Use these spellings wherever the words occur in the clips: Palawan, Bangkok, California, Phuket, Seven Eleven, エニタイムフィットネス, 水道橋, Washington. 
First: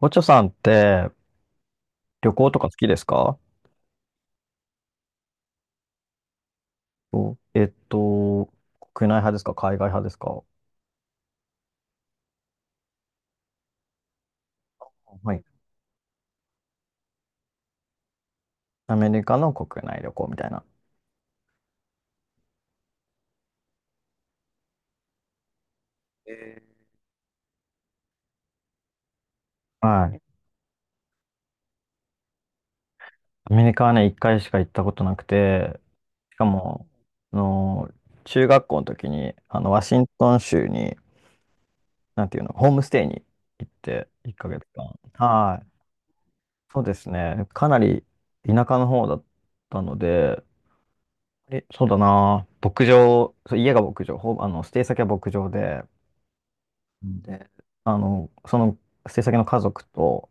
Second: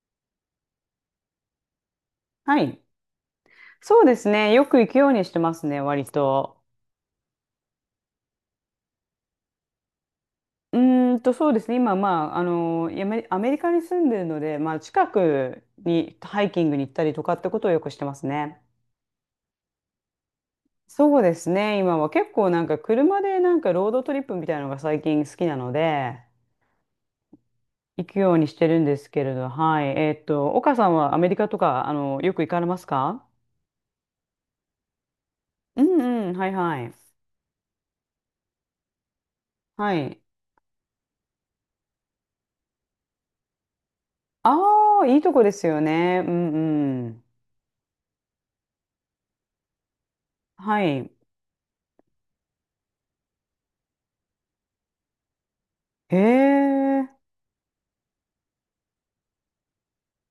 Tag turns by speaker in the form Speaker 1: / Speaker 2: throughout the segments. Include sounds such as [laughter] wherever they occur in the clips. Speaker 1: おちょさんって旅行と
Speaker 2: は
Speaker 1: か好
Speaker 2: い。
Speaker 1: きですか？
Speaker 2: そうですね。よく行くようにしてますね、割と。
Speaker 1: そう、国内派ですか海外派ですか？
Speaker 2: そうですね。今、アメリカに住んでるので、近
Speaker 1: はい。
Speaker 2: くにハイキングに行ったりとかってことをよくしてますね。
Speaker 1: アメリカの国内旅行みたいな。
Speaker 2: そうですね。今は結構なんか車でなんかロードトリップみたいなのが最近好きなので、行くようにしてるんですけれど、はい。
Speaker 1: はい。
Speaker 2: 岡さんはアメリカとか、よく行かれますか？
Speaker 1: アメリカはね、一回しか行ったことなくて、
Speaker 2: うんうん、
Speaker 1: しか
Speaker 2: はいは
Speaker 1: も、
Speaker 2: い。
Speaker 1: あの、中学校の時に、ワ
Speaker 2: は
Speaker 1: シン
Speaker 2: い。
Speaker 1: トン州に、なんていうの、ホームステイに行って、1ヶ月間。
Speaker 2: ああ、いいとこで
Speaker 1: はい。
Speaker 2: すよね。うん
Speaker 1: そうです
Speaker 2: うん。
Speaker 1: ね。かなり田舎の方だったので、
Speaker 2: はい。
Speaker 1: え、そうだな。牧場、そう家が牧場、ほぼ、ステイ先は牧場で、
Speaker 2: へ
Speaker 1: う
Speaker 2: え。
Speaker 1: んで、その制作の家族と、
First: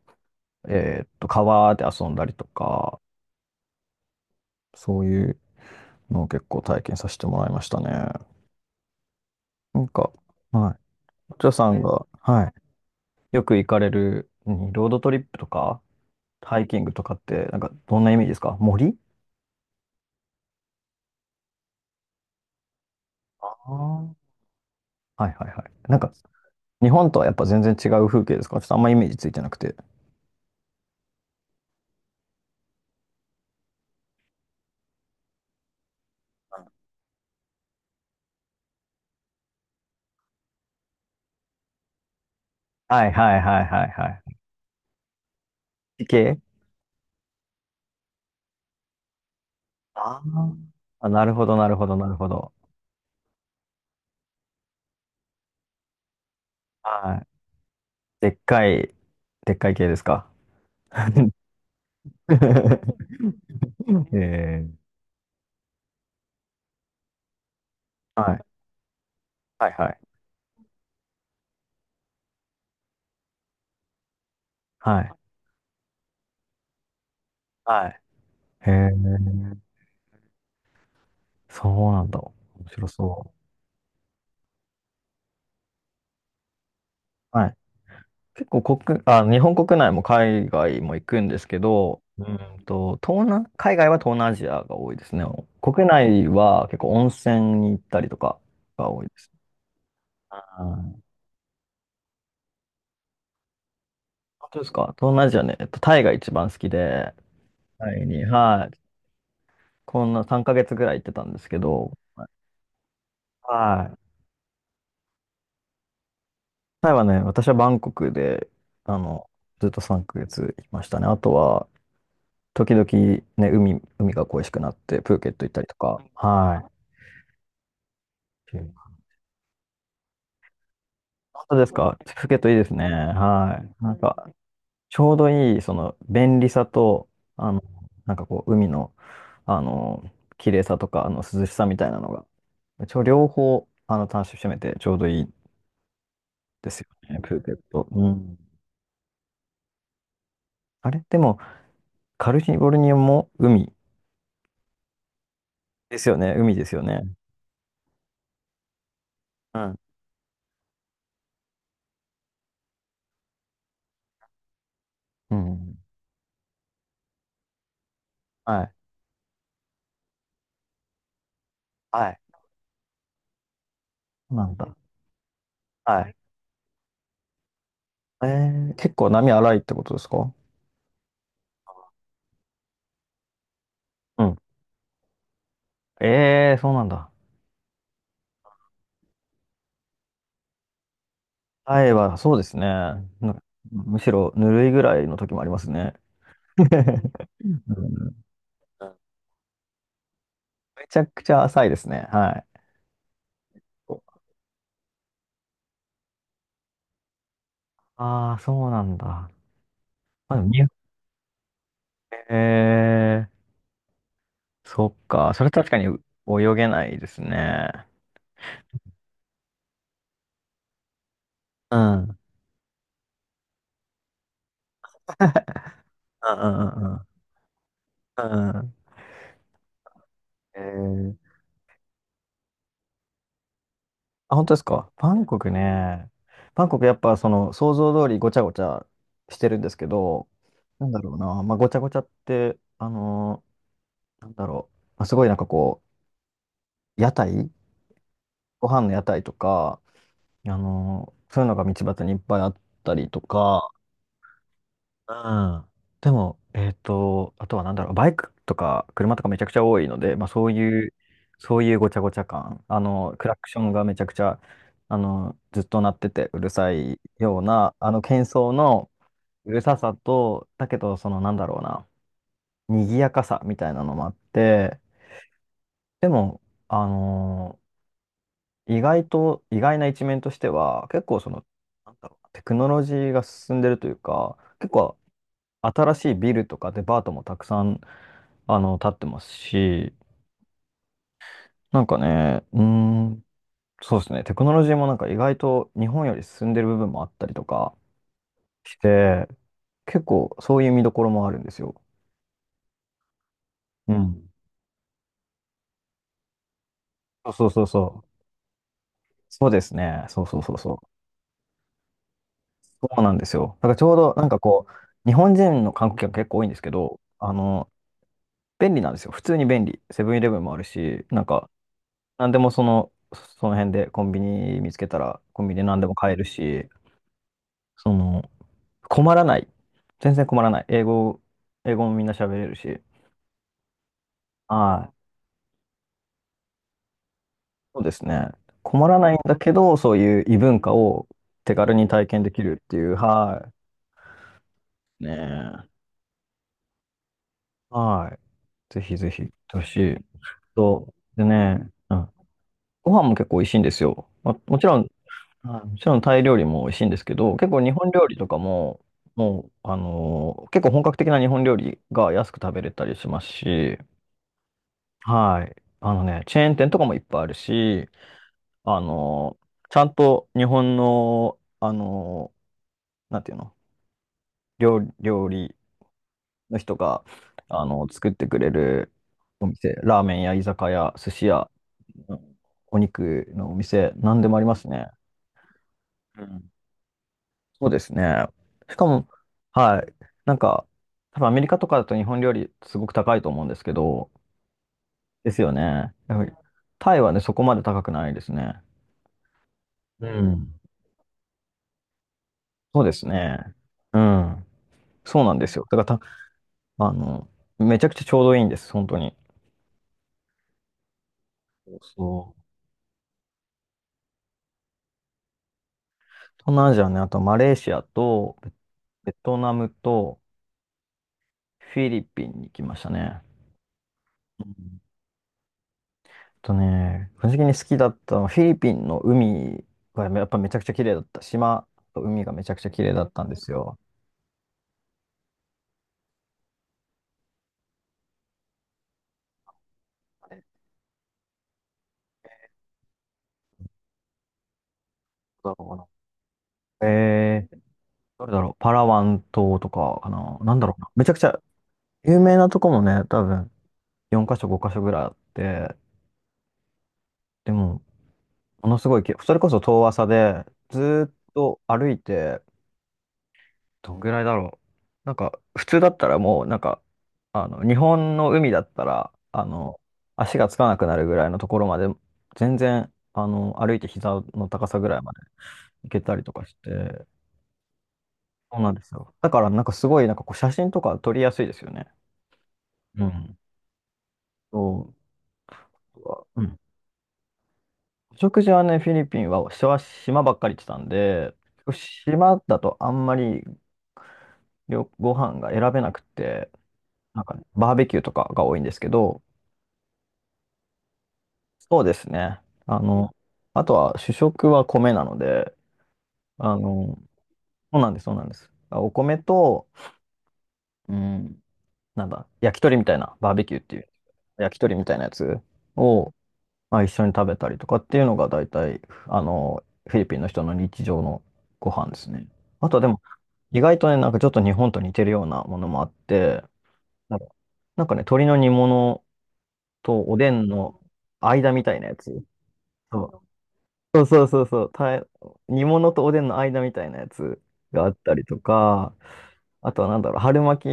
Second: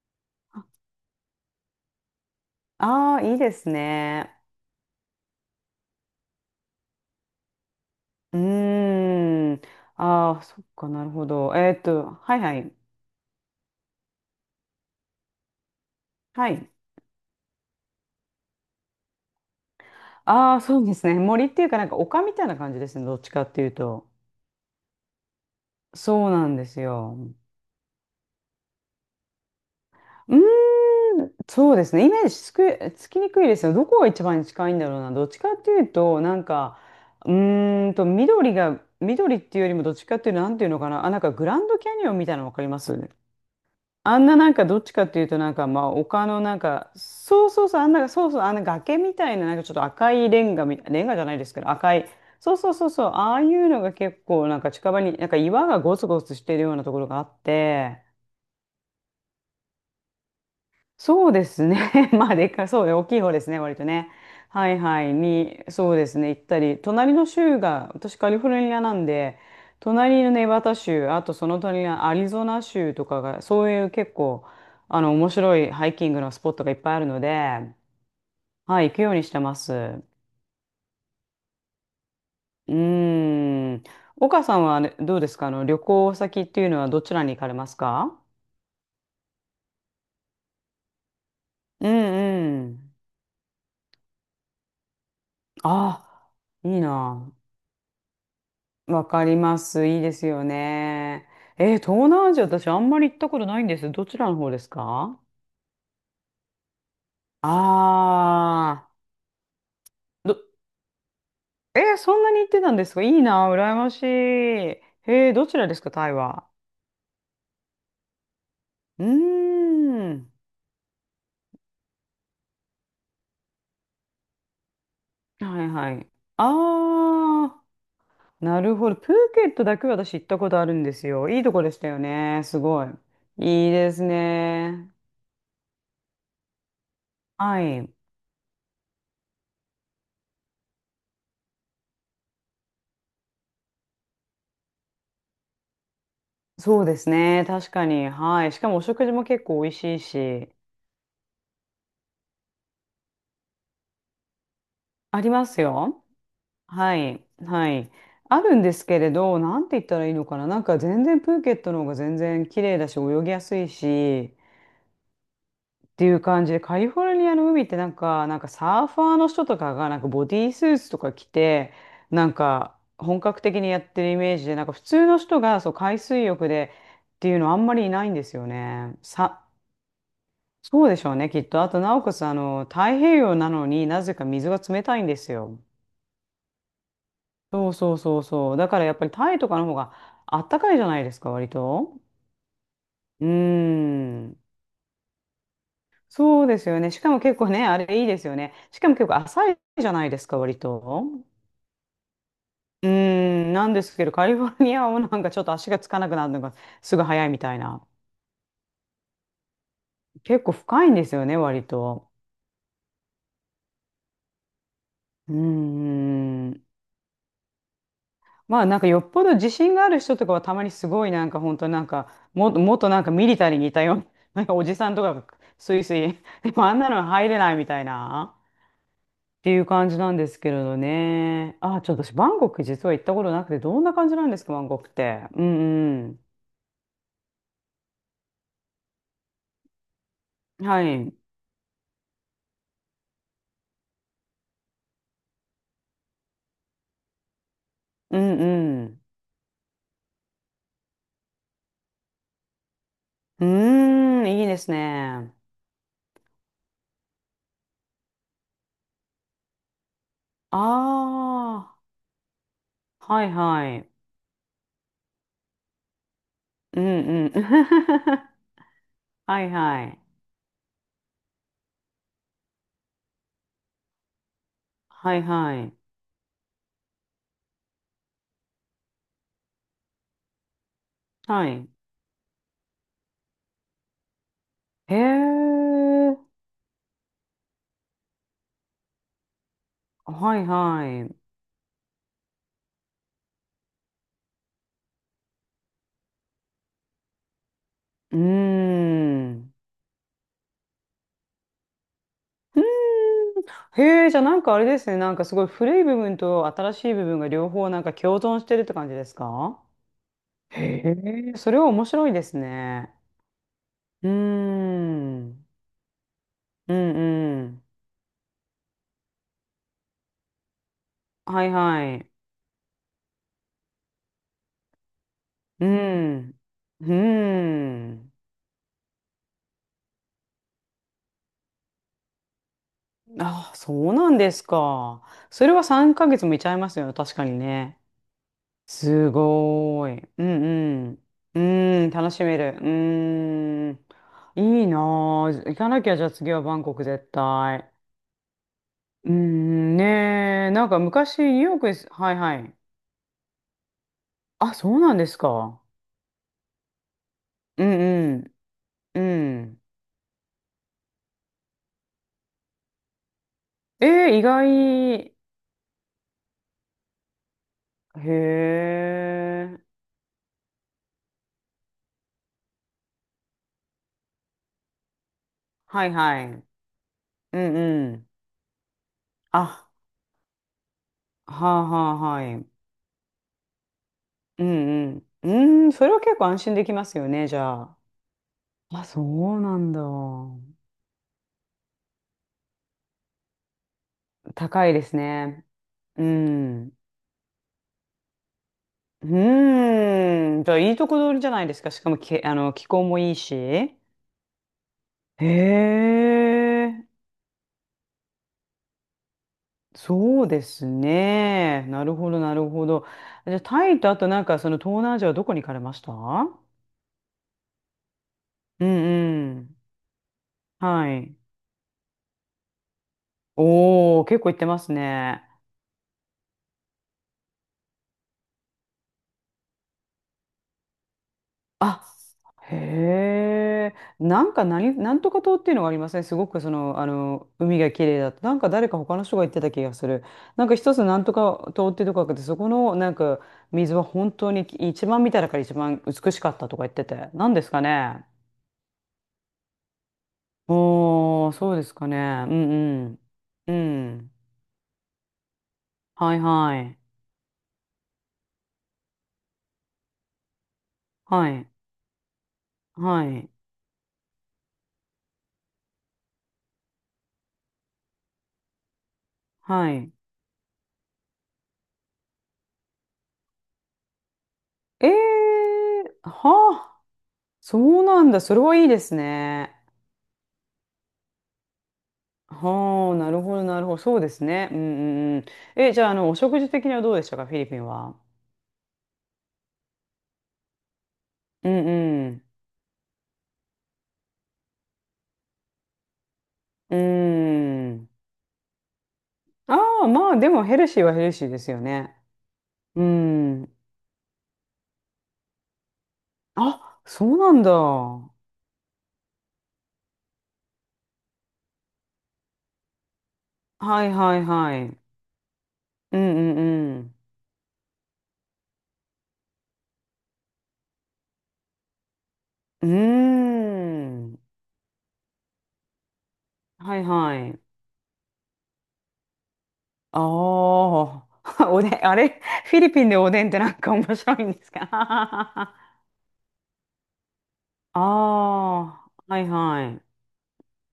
Speaker 1: 川で遊んだりとか、
Speaker 2: ああ、いいですね。
Speaker 1: そういうのを結構体験させてもらいましたね。
Speaker 2: うーん。
Speaker 1: なんか、
Speaker 2: ああ、そっ
Speaker 1: はい。
Speaker 2: か、なるほ
Speaker 1: お嬢
Speaker 2: ど。
Speaker 1: さんが、
Speaker 2: はい
Speaker 1: は
Speaker 2: はい。
Speaker 1: い。よく行かれる、うんロードトリップとか、
Speaker 2: は
Speaker 1: ハイ
Speaker 2: い。
Speaker 1: キングとかって、なんか、どんなイメージですか？森。
Speaker 2: ああ、そうですね。森っていうか、なんか丘みたいな感じですね。どっちか
Speaker 1: あ
Speaker 2: ってい
Speaker 1: あー、
Speaker 2: うと。
Speaker 1: はいはいはい。なんか、
Speaker 2: そうなんです
Speaker 1: 日本
Speaker 2: よ。
Speaker 1: とはやっぱ全然違う風景ですか？ちょっとあんまイメージついてなくて。
Speaker 2: うーん、そうですね。イメージつきにくいですよ。どこが一番近いんだろうな。どっちかっていうと、なんか、緑っていうよりもどっちかっていうと、なんていうのかな。あ、なんかグランドキャニオンみたいなのわかります？
Speaker 1: はいはいはいはい
Speaker 2: あ
Speaker 1: は
Speaker 2: んななんかどっちかっていうとなんかまあ
Speaker 1: い。地
Speaker 2: 丘
Speaker 1: 形、
Speaker 2: のなんかそうそうそうあんなそうそうあんな崖みたいななんかちょっと赤
Speaker 1: あ
Speaker 2: い
Speaker 1: ー。
Speaker 2: レン
Speaker 1: あ、
Speaker 2: ガじ
Speaker 1: な
Speaker 2: ゃ
Speaker 1: る
Speaker 2: ない
Speaker 1: ほ
Speaker 2: です
Speaker 1: ど
Speaker 2: け
Speaker 1: な
Speaker 2: ど
Speaker 1: るほ
Speaker 2: 赤
Speaker 1: どな
Speaker 2: い
Speaker 1: るほど。
Speaker 2: そうそうそうそうああいうのが結構なんか近場になんか岩がゴツゴツしてるようなところが
Speaker 1: は
Speaker 2: あ
Speaker 1: い。
Speaker 2: って、
Speaker 1: でっかい、でっかい系ですか？
Speaker 2: そうですね。[laughs] まあ、でかそうね、大きい方ですね、割とね。
Speaker 1: [laughs] え
Speaker 2: は
Speaker 1: え、
Speaker 2: いはい、そうですね、行ったり、隣の州が、私カ
Speaker 1: は
Speaker 2: リ
Speaker 1: い。
Speaker 2: フォルニアなんで、
Speaker 1: はいはい。
Speaker 2: 隣のネバダ州、あとその隣のアリゾナ州とかが、そういう結構、
Speaker 1: はい。
Speaker 2: 面白いハイキングのスポットがいっぱいあるので、
Speaker 1: はい。へ
Speaker 2: はい、
Speaker 1: え、
Speaker 2: 行くようにしてます。う
Speaker 1: そうなんだ。面白そ
Speaker 2: ーん。岡さんはあれどうですか？旅行先っていうのはどちらに
Speaker 1: う。
Speaker 2: 行
Speaker 1: は
Speaker 2: かれ
Speaker 1: い。
Speaker 2: ますか？
Speaker 1: 結構国、あ、日本国内も海外も行くんですけ
Speaker 2: う
Speaker 1: ど、
Speaker 2: んうん。
Speaker 1: 東南、海外は東南アジアが多いですね。国内
Speaker 2: あ、
Speaker 1: は
Speaker 2: い
Speaker 1: 結
Speaker 2: い
Speaker 1: 構温
Speaker 2: な。
Speaker 1: 泉に行ったりとかが多
Speaker 2: わ
Speaker 1: いで
Speaker 2: か
Speaker 1: す。
Speaker 2: ります。いいです
Speaker 1: あ
Speaker 2: よ
Speaker 1: ー、
Speaker 2: ね。東南アジア、私あんまり行ったことないんです。どちらの
Speaker 1: 本
Speaker 2: 方で
Speaker 1: 当で
Speaker 2: す
Speaker 1: すか？東
Speaker 2: か？
Speaker 1: 南アジアね、タイが一番好きで、タイに、はい。
Speaker 2: あ
Speaker 1: こんな
Speaker 2: ー、
Speaker 1: 3ヶ月ぐらい行ってたんですけ
Speaker 2: え
Speaker 1: ど、
Speaker 2: ー、そんなに行ってたんですか？いいな、羨ま
Speaker 1: はい。
Speaker 2: しい。えー、どちらですか、タイは。
Speaker 1: タイはね、私はバンコクで、あ
Speaker 2: う
Speaker 1: の、
Speaker 2: ー
Speaker 1: ずっと3
Speaker 2: ん。
Speaker 1: ヶ月いましたね。あとは、時々ね、海、海が恋しくなって、プーケット行った
Speaker 2: は
Speaker 1: り
Speaker 2: い
Speaker 1: と
Speaker 2: は
Speaker 1: か。
Speaker 2: い。
Speaker 1: は
Speaker 2: あー、
Speaker 1: い。う
Speaker 2: な
Speaker 1: ん、
Speaker 2: るほど。プーケットだけは私行ったことあるんですよ。いい
Speaker 1: 本
Speaker 2: と
Speaker 1: 当
Speaker 2: こ
Speaker 1: で
Speaker 2: で
Speaker 1: す
Speaker 2: した
Speaker 1: か？
Speaker 2: よ
Speaker 1: プーケッ
Speaker 2: ね。
Speaker 1: トいい
Speaker 2: す
Speaker 1: です
Speaker 2: ご
Speaker 1: ね。
Speaker 2: い。
Speaker 1: は
Speaker 2: いい
Speaker 1: い。な
Speaker 2: で
Speaker 1: ん
Speaker 2: す
Speaker 1: か、
Speaker 2: ね。
Speaker 1: ちょうどいい、その、便利さと、あ
Speaker 2: は
Speaker 1: の、
Speaker 2: い。
Speaker 1: なんかこう、海の、あの、綺麗さとか、涼しさみたいなのが、一応両方、楽しめて、ちょうどいいです
Speaker 2: そう
Speaker 1: よ
Speaker 2: です
Speaker 1: ね、プー
Speaker 2: ね。
Speaker 1: ケッ
Speaker 2: 確か
Speaker 1: ト。う
Speaker 2: に。
Speaker 1: ん。
Speaker 2: はい。しかもお食事も結構美味しいし。
Speaker 1: あれでも、カリフォルニアも海
Speaker 2: あります
Speaker 1: で
Speaker 2: よ。
Speaker 1: すよね。海ですよ
Speaker 2: は
Speaker 1: ね。
Speaker 2: い。はい。あるんですけれど、な
Speaker 1: う
Speaker 2: んて
Speaker 1: ん。
Speaker 2: 言ったらいいのかな。なんか全然プーケットの方が全然綺麗だし、泳ぎやすいし、
Speaker 1: うん。
Speaker 2: っていう感じで、カリフォルニアの海ってなんか、なんか
Speaker 1: はい。
Speaker 2: サーファーの人とかがなんかボディースーツとか着て、
Speaker 1: はい。
Speaker 2: なんか本格的にやってるイメー
Speaker 1: な
Speaker 2: ジ
Speaker 1: ん
Speaker 2: で、なん
Speaker 1: だ。
Speaker 2: か普通の人がそう海
Speaker 1: はい。
Speaker 2: 水浴でっていうのあんまりいないんで
Speaker 1: え
Speaker 2: すよ
Speaker 1: ー、
Speaker 2: ね。
Speaker 1: 結構波荒いってことですか？
Speaker 2: そうでしょうね、きっと。あと、なおかつ、太平洋なのになぜ
Speaker 1: う
Speaker 2: か
Speaker 1: ん。
Speaker 2: 水が冷たいんですよ。
Speaker 1: えー、そうなんだ。
Speaker 2: そうそうそうそう。だからやっぱりタイとかの方があったかいじゃないですか、割
Speaker 1: 荒い
Speaker 2: と。
Speaker 1: は、そうですね。
Speaker 2: う
Speaker 1: ぬ、
Speaker 2: ー
Speaker 1: むしろ
Speaker 2: ん。
Speaker 1: ぬるいぐらいの時もありますね。
Speaker 2: そうですよね。しか
Speaker 1: [laughs]
Speaker 2: も結構ね、あ
Speaker 1: う
Speaker 2: れいいで
Speaker 1: ん、
Speaker 2: すよね。しかも結構浅いじゃないですか、割
Speaker 1: めち
Speaker 2: と。
Speaker 1: ゃくちゃ浅いですね。はい。
Speaker 2: うーん。なんですけど、カリフォルニアはなんかちょっと足がつかなくなるのがすぐ早いみたいな。
Speaker 1: ああ、そうなんだ。まあ、
Speaker 2: 結
Speaker 1: でも
Speaker 2: 構
Speaker 1: に、
Speaker 2: 深いんですよね、割と。
Speaker 1: えー、そっ
Speaker 2: う
Speaker 1: か。それ確かに
Speaker 2: ー
Speaker 1: 泳
Speaker 2: ん。
Speaker 1: げないですね。
Speaker 2: まあなんかよっぽど自信がある人とかはたまにすごいなんか本当
Speaker 1: う
Speaker 2: なん
Speaker 1: ん。う
Speaker 2: か
Speaker 1: ん
Speaker 2: もっとなんかミリタリーにいたような、[laughs] なんかおじさんとかがスイスイ、
Speaker 1: う
Speaker 2: [laughs] でもあんな
Speaker 1: ん
Speaker 2: の
Speaker 1: う
Speaker 2: 入れないみたい
Speaker 1: んう
Speaker 2: な
Speaker 1: ん。うん。
Speaker 2: っていう感じなんですけれど
Speaker 1: え、
Speaker 2: ね。あ、ちょっと私バンコク実は行ったことなくて、どんな感じなん
Speaker 1: あ、
Speaker 2: で
Speaker 1: 本
Speaker 2: す
Speaker 1: 当
Speaker 2: か、
Speaker 1: で
Speaker 2: バ
Speaker 1: す
Speaker 2: ンコク
Speaker 1: か。
Speaker 2: っ
Speaker 1: バ
Speaker 2: て。
Speaker 1: ンコ
Speaker 2: う
Speaker 1: クね。
Speaker 2: ん
Speaker 1: バンコクやっぱその想像通りごちゃごちゃしてるんですけど、
Speaker 2: うん。は
Speaker 1: なんだ
Speaker 2: い。
Speaker 1: ろ
Speaker 2: う
Speaker 1: うな。まあごちゃごちゃって、なんだろう。まあ、すごいなんかこう、屋台、
Speaker 2: ん
Speaker 1: ご
Speaker 2: う
Speaker 1: 飯の屋
Speaker 2: ん。
Speaker 1: 台とか、そういうのが道端にいっぱいあったりと
Speaker 2: う
Speaker 1: か、
Speaker 2: ーん、いいです
Speaker 1: う
Speaker 2: ね。
Speaker 1: ん。でも、あとはなんだろう、バイクとか車とかめちゃくちゃ多いので、まあそういう、そうい
Speaker 2: あ
Speaker 1: うごちゃごちゃ感、
Speaker 2: あ、は
Speaker 1: ク
Speaker 2: い
Speaker 1: ラクショ
Speaker 2: は
Speaker 1: ンが
Speaker 2: い。
Speaker 1: めちゃくちゃ、ずっと鳴っててうるさ
Speaker 2: うん
Speaker 1: い
Speaker 2: うん。
Speaker 1: ような、
Speaker 2: [laughs]
Speaker 1: 喧騒の
Speaker 2: はい
Speaker 1: うるさ
Speaker 2: は
Speaker 1: さ
Speaker 2: い。
Speaker 1: と、だけど、そのなんだろうな、賑やかさみたいなのもあって、
Speaker 2: はいはい。
Speaker 1: でも、あの、意外と、意外な一面としては、結構その、
Speaker 2: はい。
Speaker 1: なんだろう、テクノロジーが進んでるというか、結
Speaker 2: へ
Speaker 1: 構新しい
Speaker 2: え。
Speaker 1: ビルとかデパートもたくさん、建ってますし、
Speaker 2: はいはい。う
Speaker 1: なんかね、うーん、そうですね、テクノロジーもなんか意外と日本より進んでる部分もあったりとか
Speaker 2: ー
Speaker 1: して、
Speaker 2: ん。
Speaker 1: 結構そういう見どころもあるんですよ。
Speaker 2: [laughs] うーん。
Speaker 1: う
Speaker 2: へえ、じゃあ
Speaker 1: ん。
Speaker 2: なんかあれですね。なんかすごい古い部分と新しい部分が
Speaker 1: そ
Speaker 2: 両
Speaker 1: うそうそう
Speaker 2: 方なんか
Speaker 1: そう。
Speaker 2: 共存してるって感じです
Speaker 1: そうで
Speaker 2: か？
Speaker 1: すね。そうそうそうそう。
Speaker 2: へえ、それは面白いです
Speaker 1: そ
Speaker 2: ね。
Speaker 1: うなんですよ。だからちょう
Speaker 2: うー
Speaker 1: どなんかこう、日本
Speaker 2: ん。
Speaker 1: 人の観光客結構多いんですけ
Speaker 2: うん
Speaker 1: ど、
Speaker 2: うん。
Speaker 1: 便利なんですよ。普通に便利。セブンイレブンもあるし、なん
Speaker 2: は
Speaker 1: か、
Speaker 2: いはい。
Speaker 1: なんでもその、その辺でコンビニ見つけたら、コンビニで
Speaker 2: う
Speaker 1: 何でも買える
Speaker 2: ん。
Speaker 1: し、
Speaker 2: うー
Speaker 1: そ
Speaker 2: ん。
Speaker 1: の、困らない。全然困らない。英語、英語もみんな喋れるし。
Speaker 2: あ、そうなんです
Speaker 1: はい。
Speaker 2: か。それは3ヶ月もいちゃいますよね。確かにね。
Speaker 1: そうですね。困ら
Speaker 2: す
Speaker 1: ないんだけど、
Speaker 2: ご
Speaker 1: そう
Speaker 2: ーい。
Speaker 1: い
Speaker 2: う
Speaker 1: う異文化
Speaker 2: ん
Speaker 1: を
Speaker 2: う
Speaker 1: 手軽
Speaker 2: ん。う
Speaker 1: に
Speaker 2: ん、
Speaker 1: 体
Speaker 2: 楽し
Speaker 1: 験で
Speaker 2: め
Speaker 1: き
Speaker 2: る。
Speaker 1: るっ
Speaker 2: う
Speaker 1: ていう、は
Speaker 2: ん。いいな
Speaker 1: い。ね
Speaker 2: ぁ。行か
Speaker 1: え。
Speaker 2: なきゃ、じゃあ次はバンコク絶対。
Speaker 1: はい。ぜひぜ
Speaker 2: う
Speaker 1: ひ、行ってほし
Speaker 2: ん、
Speaker 1: い。
Speaker 2: ねえ。なんか
Speaker 1: と、
Speaker 2: 昔、
Speaker 1: で
Speaker 2: ニューヨーク
Speaker 1: ね、
Speaker 2: です。
Speaker 1: うん。
Speaker 2: はいはい。
Speaker 1: ご飯も結構美味しいんですよ。まあ、
Speaker 2: あ、
Speaker 1: もち
Speaker 2: そ
Speaker 1: ろ
Speaker 2: う
Speaker 1: ん、
Speaker 2: なんですか。
Speaker 1: はい、もちろんタイ料理も美味しいんですけど、結構
Speaker 2: う
Speaker 1: 日本料理
Speaker 2: ん
Speaker 1: とかも、
Speaker 2: うん。う
Speaker 1: もう、
Speaker 2: ん。
Speaker 1: 結構本格的な日本料理が安く食べれたりしますし、
Speaker 2: えー、意外。
Speaker 1: はい。あのね、チェーン店とかもいっぱいあるし、
Speaker 2: へ
Speaker 1: あのー
Speaker 2: え。
Speaker 1: ちゃんと日本の、なんていうの、料理、料理
Speaker 2: はいはい。
Speaker 1: の人が、
Speaker 2: うんうん。
Speaker 1: 作ってくれるお
Speaker 2: あ、
Speaker 1: 店、ラーメンや居酒屋、寿司
Speaker 2: は
Speaker 1: 屋、
Speaker 2: あはあ
Speaker 1: う
Speaker 2: は
Speaker 1: ん、
Speaker 2: い。
Speaker 1: お肉のお店、なんでもあ
Speaker 2: う
Speaker 1: ります
Speaker 2: ん
Speaker 1: ね。
Speaker 2: うん。うん、それは結
Speaker 1: う
Speaker 2: 構安
Speaker 1: ん、
Speaker 2: 心できますよね、じゃ
Speaker 1: そう
Speaker 2: あ。
Speaker 1: ですね。し
Speaker 2: あ、
Speaker 1: か
Speaker 2: そ
Speaker 1: も、
Speaker 2: うなんだ。
Speaker 1: はい。なんか、多分アメリカとかだと日本料理すごく高いと思うんですけど、
Speaker 2: 高いです
Speaker 1: です
Speaker 2: ね。
Speaker 1: よね。
Speaker 2: う
Speaker 1: やはり
Speaker 2: ん。
Speaker 1: タイはね、そこまで高くないですね。
Speaker 2: う
Speaker 1: う
Speaker 2: ーん。じ
Speaker 1: ん。
Speaker 2: ゃあ、いいとこ取りじゃないですか。しかもけ、あの、気
Speaker 1: そ
Speaker 2: 候
Speaker 1: うで
Speaker 2: も
Speaker 1: す
Speaker 2: いいし。
Speaker 1: ね。
Speaker 2: へ
Speaker 1: うん。そうなんですよ。だからた、
Speaker 2: え。
Speaker 1: あの、めちゃくちゃちょうどいいんです、本当に。
Speaker 2: そうですね。なるほど、な
Speaker 1: そう。
Speaker 2: るほど。じゃあ、タイと、あとなんか、その東南アジアはどこに行かれました？う
Speaker 1: 東南アジアね、あとマレーシアと
Speaker 2: ん
Speaker 1: ベ
Speaker 2: う
Speaker 1: トナ
Speaker 2: ん。
Speaker 1: ムと
Speaker 2: はい。
Speaker 1: フィリピンに行きましたね。
Speaker 2: おー、結構行っ
Speaker 1: う
Speaker 2: てます
Speaker 1: ん
Speaker 2: ね。
Speaker 1: とね、個人的に好きだったのはフィリピンの海がやっぱめちゃくちゃ綺麗だった。島
Speaker 2: あ、
Speaker 1: と海がめちゃくちゃ綺麗だったんです
Speaker 2: へえ、
Speaker 1: よ。
Speaker 2: なんかなんとか島っていうのがありません？すごくその、海が綺麗だと。なんか誰か他の人が言ってた気がする。なんか一つなんとか島っていうとこがあって、そこのなんか水は本当に一番見た中から
Speaker 1: ど
Speaker 2: 一
Speaker 1: うだろう
Speaker 2: 番
Speaker 1: か
Speaker 2: 美しかったとか言って
Speaker 1: な、
Speaker 2: て。なんで
Speaker 1: え
Speaker 2: す
Speaker 1: ー、
Speaker 2: かね。
Speaker 1: どれだろう、パラワン島とかかな、なんだろうな、めちゃくち
Speaker 2: おー、
Speaker 1: ゃ
Speaker 2: そうですかね。
Speaker 1: 有
Speaker 2: う
Speaker 1: 名なとこも
Speaker 2: ん
Speaker 1: ね、多分
Speaker 2: うん。うん。
Speaker 1: 4箇所、5箇所ぐらいあって、
Speaker 2: はいはい。
Speaker 1: でも、ものすごいき、それこそ遠浅で、ずーっ
Speaker 2: はい。
Speaker 1: と歩いて、
Speaker 2: はい。
Speaker 1: どんぐらいだろう。なんか、普通だったらもう、なんか、日本の海だったら、
Speaker 2: はい。
Speaker 1: 足がつかなくなるぐらいのところまで、全然、歩いて膝の高さぐらいまで
Speaker 2: え
Speaker 1: 行け
Speaker 2: ー、
Speaker 1: たりとかし
Speaker 2: はあ、
Speaker 1: て、
Speaker 2: そうなんだ。それは
Speaker 1: そう
Speaker 2: いい
Speaker 1: なん
Speaker 2: で
Speaker 1: です
Speaker 2: す
Speaker 1: よ。だから、
Speaker 2: ね。
Speaker 1: なんかすごい、なんかこう、写真とか撮りやすいですよね。
Speaker 2: はあ、
Speaker 1: う
Speaker 2: なるほ
Speaker 1: ん。
Speaker 2: ど、なるほど。そうですね。うん
Speaker 1: そ
Speaker 2: うんうん。え、じゃあ、お
Speaker 1: う。
Speaker 2: 食
Speaker 1: う
Speaker 2: 事
Speaker 1: ん。
Speaker 2: 的にはどうでしたか、フィリピンは。
Speaker 1: お食事はね、フィリピンは、島島ばっかり行ってたんで、
Speaker 2: うんうん。
Speaker 1: 島だとあんまりよご飯が選べなくて、
Speaker 2: う
Speaker 1: なんかね、バーベ
Speaker 2: ん。
Speaker 1: キューとかが多いんですけど、
Speaker 2: ああ、まあ、でもヘルシーはヘルシーですよ
Speaker 1: そうで
Speaker 2: ね。
Speaker 1: すね。あ
Speaker 2: う
Speaker 1: の、
Speaker 2: ん。
Speaker 1: あとは主食は米なので、あ
Speaker 2: あ、
Speaker 1: の、
Speaker 2: そうなんだ。
Speaker 1: そうなんです、そ
Speaker 2: は
Speaker 1: うなんです。あ、お米と、うん、なんだ、焼き鳥みたいな、バーベキューっ
Speaker 2: い
Speaker 1: てい
Speaker 2: は
Speaker 1: う、
Speaker 2: いは
Speaker 1: 焼き鳥
Speaker 2: い。
Speaker 1: みたいなやつ
Speaker 2: う
Speaker 1: を、
Speaker 2: ん
Speaker 1: ま
Speaker 2: う
Speaker 1: あ、一
Speaker 2: ん
Speaker 1: 緒に食べたりとかっていうのが大体、フィリピンの人の日常のご飯ですね。
Speaker 2: う
Speaker 1: あとはでも、意外とね、
Speaker 2: ん。
Speaker 1: なん
Speaker 2: うー
Speaker 1: か
Speaker 2: ん。
Speaker 1: ちょっと日本と似てるようなものもあって、
Speaker 2: はいは
Speaker 1: なんか、
Speaker 2: い。
Speaker 1: なんかね、鶏の煮物とおでん
Speaker 2: あ
Speaker 1: の
Speaker 2: あ、[laughs]
Speaker 1: 間
Speaker 2: お
Speaker 1: み
Speaker 2: で
Speaker 1: たいな
Speaker 2: ん、
Speaker 1: や
Speaker 2: あれ
Speaker 1: つ。
Speaker 2: フィリピンで
Speaker 1: そ
Speaker 2: おでん
Speaker 1: う
Speaker 2: ってなんか面
Speaker 1: そう
Speaker 2: 白
Speaker 1: そ
Speaker 2: い
Speaker 1: う
Speaker 2: ん
Speaker 1: そ
Speaker 2: で
Speaker 1: う
Speaker 2: す
Speaker 1: そ
Speaker 2: か？
Speaker 1: う、
Speaker 2: [laughs]
Speaker 1: た、
Speaker 2: あ
Speaker 1: 煮物とおでんの間みたいなやつがあったりと
Speaker 2: あ、
Speaker 1: か、
Speaker 2: はい
Speaker 1: あ
Speaker 2: は
Speaker 1: とは
Speaker 2: い。
Speaker 1: なんだろう、春巻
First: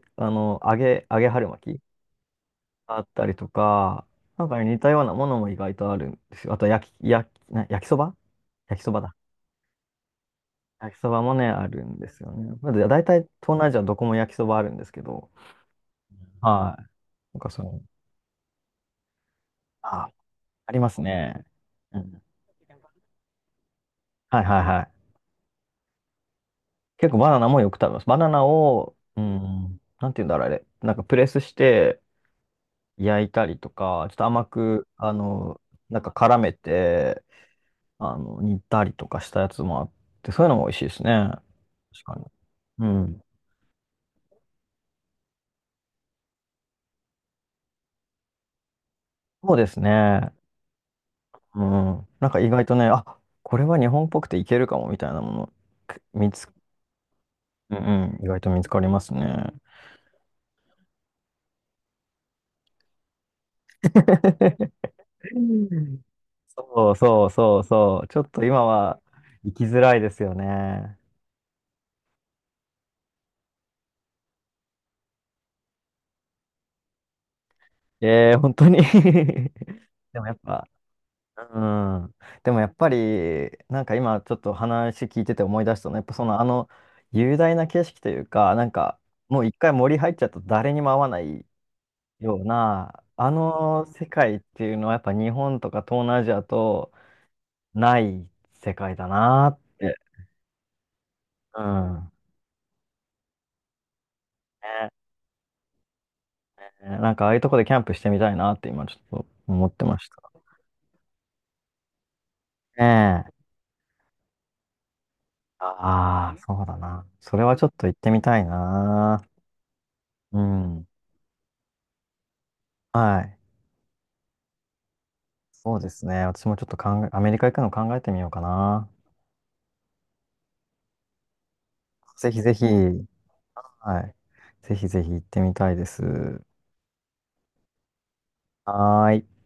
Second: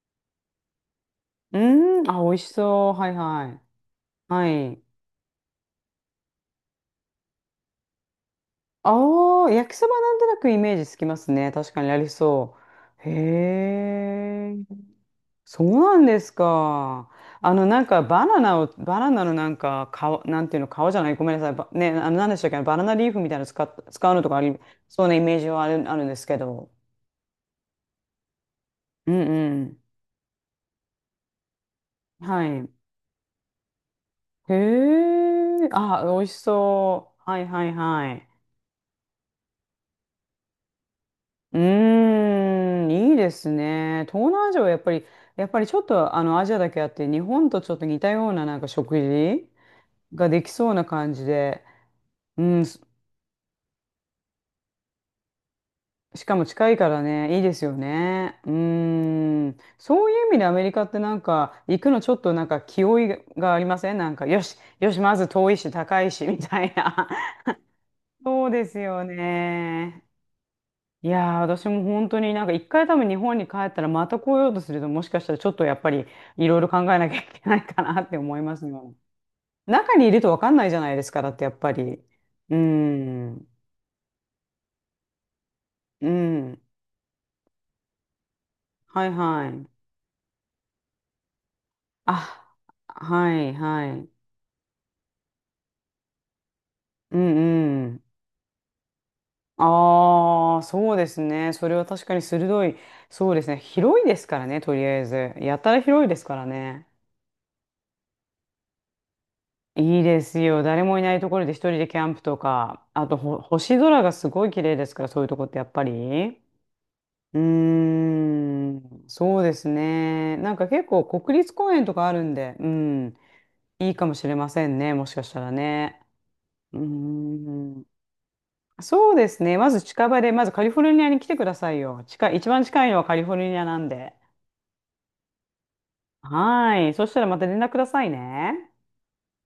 Speaker 1: き、揚げ春
Speaker 2: う
Speaker 1: 巻き
Speaker 2: ーん、あ、美味しそう。
Speaker 1: あっ
Speaker 2: はい
Speaker 1: たりと
Speaker 2: はい。
Speaker 1: か、なん
Speaker 2: は
Speaker 1: かね似
Speaker 2: い。
Speaker 1: たようなものも意外とあるんですよ。あと焼きそば、焼きそばだ。
Speaker 2: ああ、焼きそばなんとなくイメージ
Speaker 1: 焼
Speaker 2: つ
Speaker 1: き
Speaker 2: き
Speaker 1: そ
Speaker 2: ま
Speaker 1: ば
Speaker 2: す
Speaker 1: もね、
Speaker 2: ね。
Speaker 1: あ
Speaker 2: 確か
Speaker 1: る
Speaker 2: にあ
Speaker 1: んで
Speaker 2: り
Speaker 1: すよね。
Speaker 2: そ
Speaker 1: まだい
Speaker 2: う。へ
Speaker 1: たい東南アジアどこも焼きそば
Speaker 2: え、
Speaker 1: あるんですけど、
Speaker 2: そうなんです
Speaker 1: はい。
Speaker 2: か。
Speaker 1: なんかその、
Speaker 2: なんかバナナのなんか、
Speaker 1: あ、
Speaker 2: 皮、なんていうの、
Speaker 1: ありま
Speaker 2: 皮じ
Speaker 1: す
Speaker 2: ゃない、ごめん
Speaker 1: ね。
Speaker 2: なさい。ばね、
Speaker 1: う
Speaker 2: あの、
Speaker 1: ん。
Speaker 2: なんでしたっけ、バナナリーフみたいなの使うのとか
Speaker 1: は
Speaker 2: あ
Speaker 1: い
Speaker 2: り、
Speaker 1: はいは
Speaker 2: そう
Speaker 1: い。
Speaker 2: なイメージはあるんですけど。
Speaker 1: 結構バナナもよく食べます。バナナを、
Speaker 2: う
Speaker 1: うん。
Speaker 2: ん
Speaker 1: ん、
Speaker 2: う
Speaker 1: なんて言うんだろう、あれ。なんかプレスして
Speaker 2: ん。はい。
Speaker 1: 焼いたりとか、ちょっと甘
Speaker 2: へ
Speaker 1: く、
Speaker 2: え、
Speaker 1: なん
Speaker 2: あ、
Speaker 1: か
Speaker 2: 美味し
Speaker 1: 絡め
Speaker 2: そ
Speaker 1: て、
Speaker 2: う。はいはいはい。
Speaker 1: 煮たりとかしたやつもあって、そういうのも美味しいですね。
Speaker 2: う
Speaker 1: 確かに。
Speaker 2: ー
Speaker 1: う
Speaker 2: ん、いい
Speaker 1: ん。
Speaker 2: ですね。東南アジアはやっぱり、ちょっとあのアジアだけあって、日本とちょっと似たようななんか食事
Speaker 1: そうです
Speaker 2: が
Speaker 1: ね。
Speaker 2: できそうな感じで、
Speaker 1: うん。なんか
Speaker 2: う
Speaker 1: 意
Speaker 2: ん、
Speaker 1: 外とね、あ、これは日本っぽくていけるかもみたいなもの、く
Speaker 2: し
Speaker 1: 見
Speaker 2: かも
Speaker 1: つ、
Speaker 2: 近いからね、いいですよ
Speaker 1: うんうん、意外
Speaker 2: ね。
Speaker 1: と
Speaker 2: うー
Speaker 1: 見つかりますね。
Speaker 2: ん、そういう意味でアメリカってなんか行くのちょっとなんか気負いがありません？なんか、よし、
Speaker 1: [laughs]
Speaker 2: よし、まず遠いし高いしみたい
Speaker 1: そう
Speaker 2: な。
Speaker 1: そう
Speaker 2: [laughs]
Speaker 1: そうそう。ちょっと
Speaker 2: そう
Speaker 1: 今
Speaker 2: です
Speaker 1: は
Speaker 2: よ
Speaker 1: 行きづらい
Speaker 2: ね。
Speaker 1: ですよね。
Speaker 2: いやー、私も本当になんか一回多分日本に帰ったらまた来ようとするともしかしたらちょっとやっぱりいろいろ考えなきゃいけないかなって
Speaker 1: ええ
Speaker 2: 思
Speaker 1: ー、
Speaker 2: い
Speaker 1: 本
Speaker 2: ます
Speaker 1: 当に。
Speaker 2: よ。[laughs] 中にい
Speaker 1: [laughs] で
Speaker 2: る
Speaker 1: も
Speaker 2: と
Speaker 1: やっ
Speaker 2: 分かんな
Speaker 1: ぱ、
Speaker 2: いじゃないですか、だってやっ
Speaker 1: う
Speaker 2: ぱり。
Speaker 1: ん。で
Speaker 2: う
Speaker 1: もやっぱ
Speaker 2: ん。
Speaker 1: り、なんか今ちょっと話聞いてて思い出したのは、やっ
Speaker 2: う
Speaker 1: ぱそのあ
Speaker 2: ん。
Speaker 1: の雄大な景色というか、なんか
Speaker 2: はい
Speaker 1: もう
Speaker 2: は
Speaker 1: 一
Speaker 2: い。
Speaker 1: 回森入っちゃうと誰にも会わないよう
Speaker 2: あ、
Speaker 1: な、あ
Speaker 2: はい
Speaker 1: の
Speaker 2: は
Speaker 1: 世
Speaker 2: い。
Speaker 1: 界っていうのはやっぱ日本とか東南アジアと
Speaker 2: うんう
Speaker 1: な
Speaker 2: ん。
Speaker 1: い世界だなって。
Speaker 2: ああ、そうですね。
Speaker 1: う
Speaker 2: それは確
Speaker 1: ん。
Speaker 2: かに鋭い。そうですね。広いですからね、とりあえ
Speaker 1: ね、
Speaker 2: ず。やたら広いですからね。
Speaker 1: なんかああいうとこでキャンプしてみたいなって今ちょっと思ってま
Speaker 2: いい
Speaker 1: した。
Speaker 2: ですよ。誰もいないところで一人でキャンプと
Speaker 1: ね
Speaker 2: か、あと
Speaker 1: え、
Speaker 2: 星空がすごい綺麗ですから、そういうとこってやっぱ
Speaker 1: ああ、
Speaker 2: り。
Speaker 1: そうだな。そ
Speaker 2: うー
Speaker 1: れはちょっと行ってみたい
Speaker 2: ん、
Speaker 1: な。
Speaker 2: そうですね。
Speaker 1: う
Speaker 2: なんか結
Speaker 1: ん。
Speaker 2: 構国立公園とかあるんで、うん、
Speaker 1: はい。
Speaker 2: いいかもしれませんね、もしかしたら
Speaker 1: そうで
Speaker 2: ね。
Speaker 1: すね。私もちょっと
Speaker 2: うー
Speaker 1: 考え、アメリカ行くの
Speaker 2: ん、
Speaker 1: 考えてみようかな。
Speaker 2: そうですね。まず近場で、まずカリフォルニアに来てくださいよ。
Speaker 1: ぜひ
Speaker 2: 一
Speaker 1: ぜ
Speaker 2: 番
Speaker 1: ひ。
Speaker 2: 近いのはカリフォルニアなん
Speaker 1: はい。
Speaker 2: で。
Speaker 1: ぜひぜひ行ってみたいです。
Speaker 2: はい。そしたらまた連絡くださいね。
Speaker 1: はーい。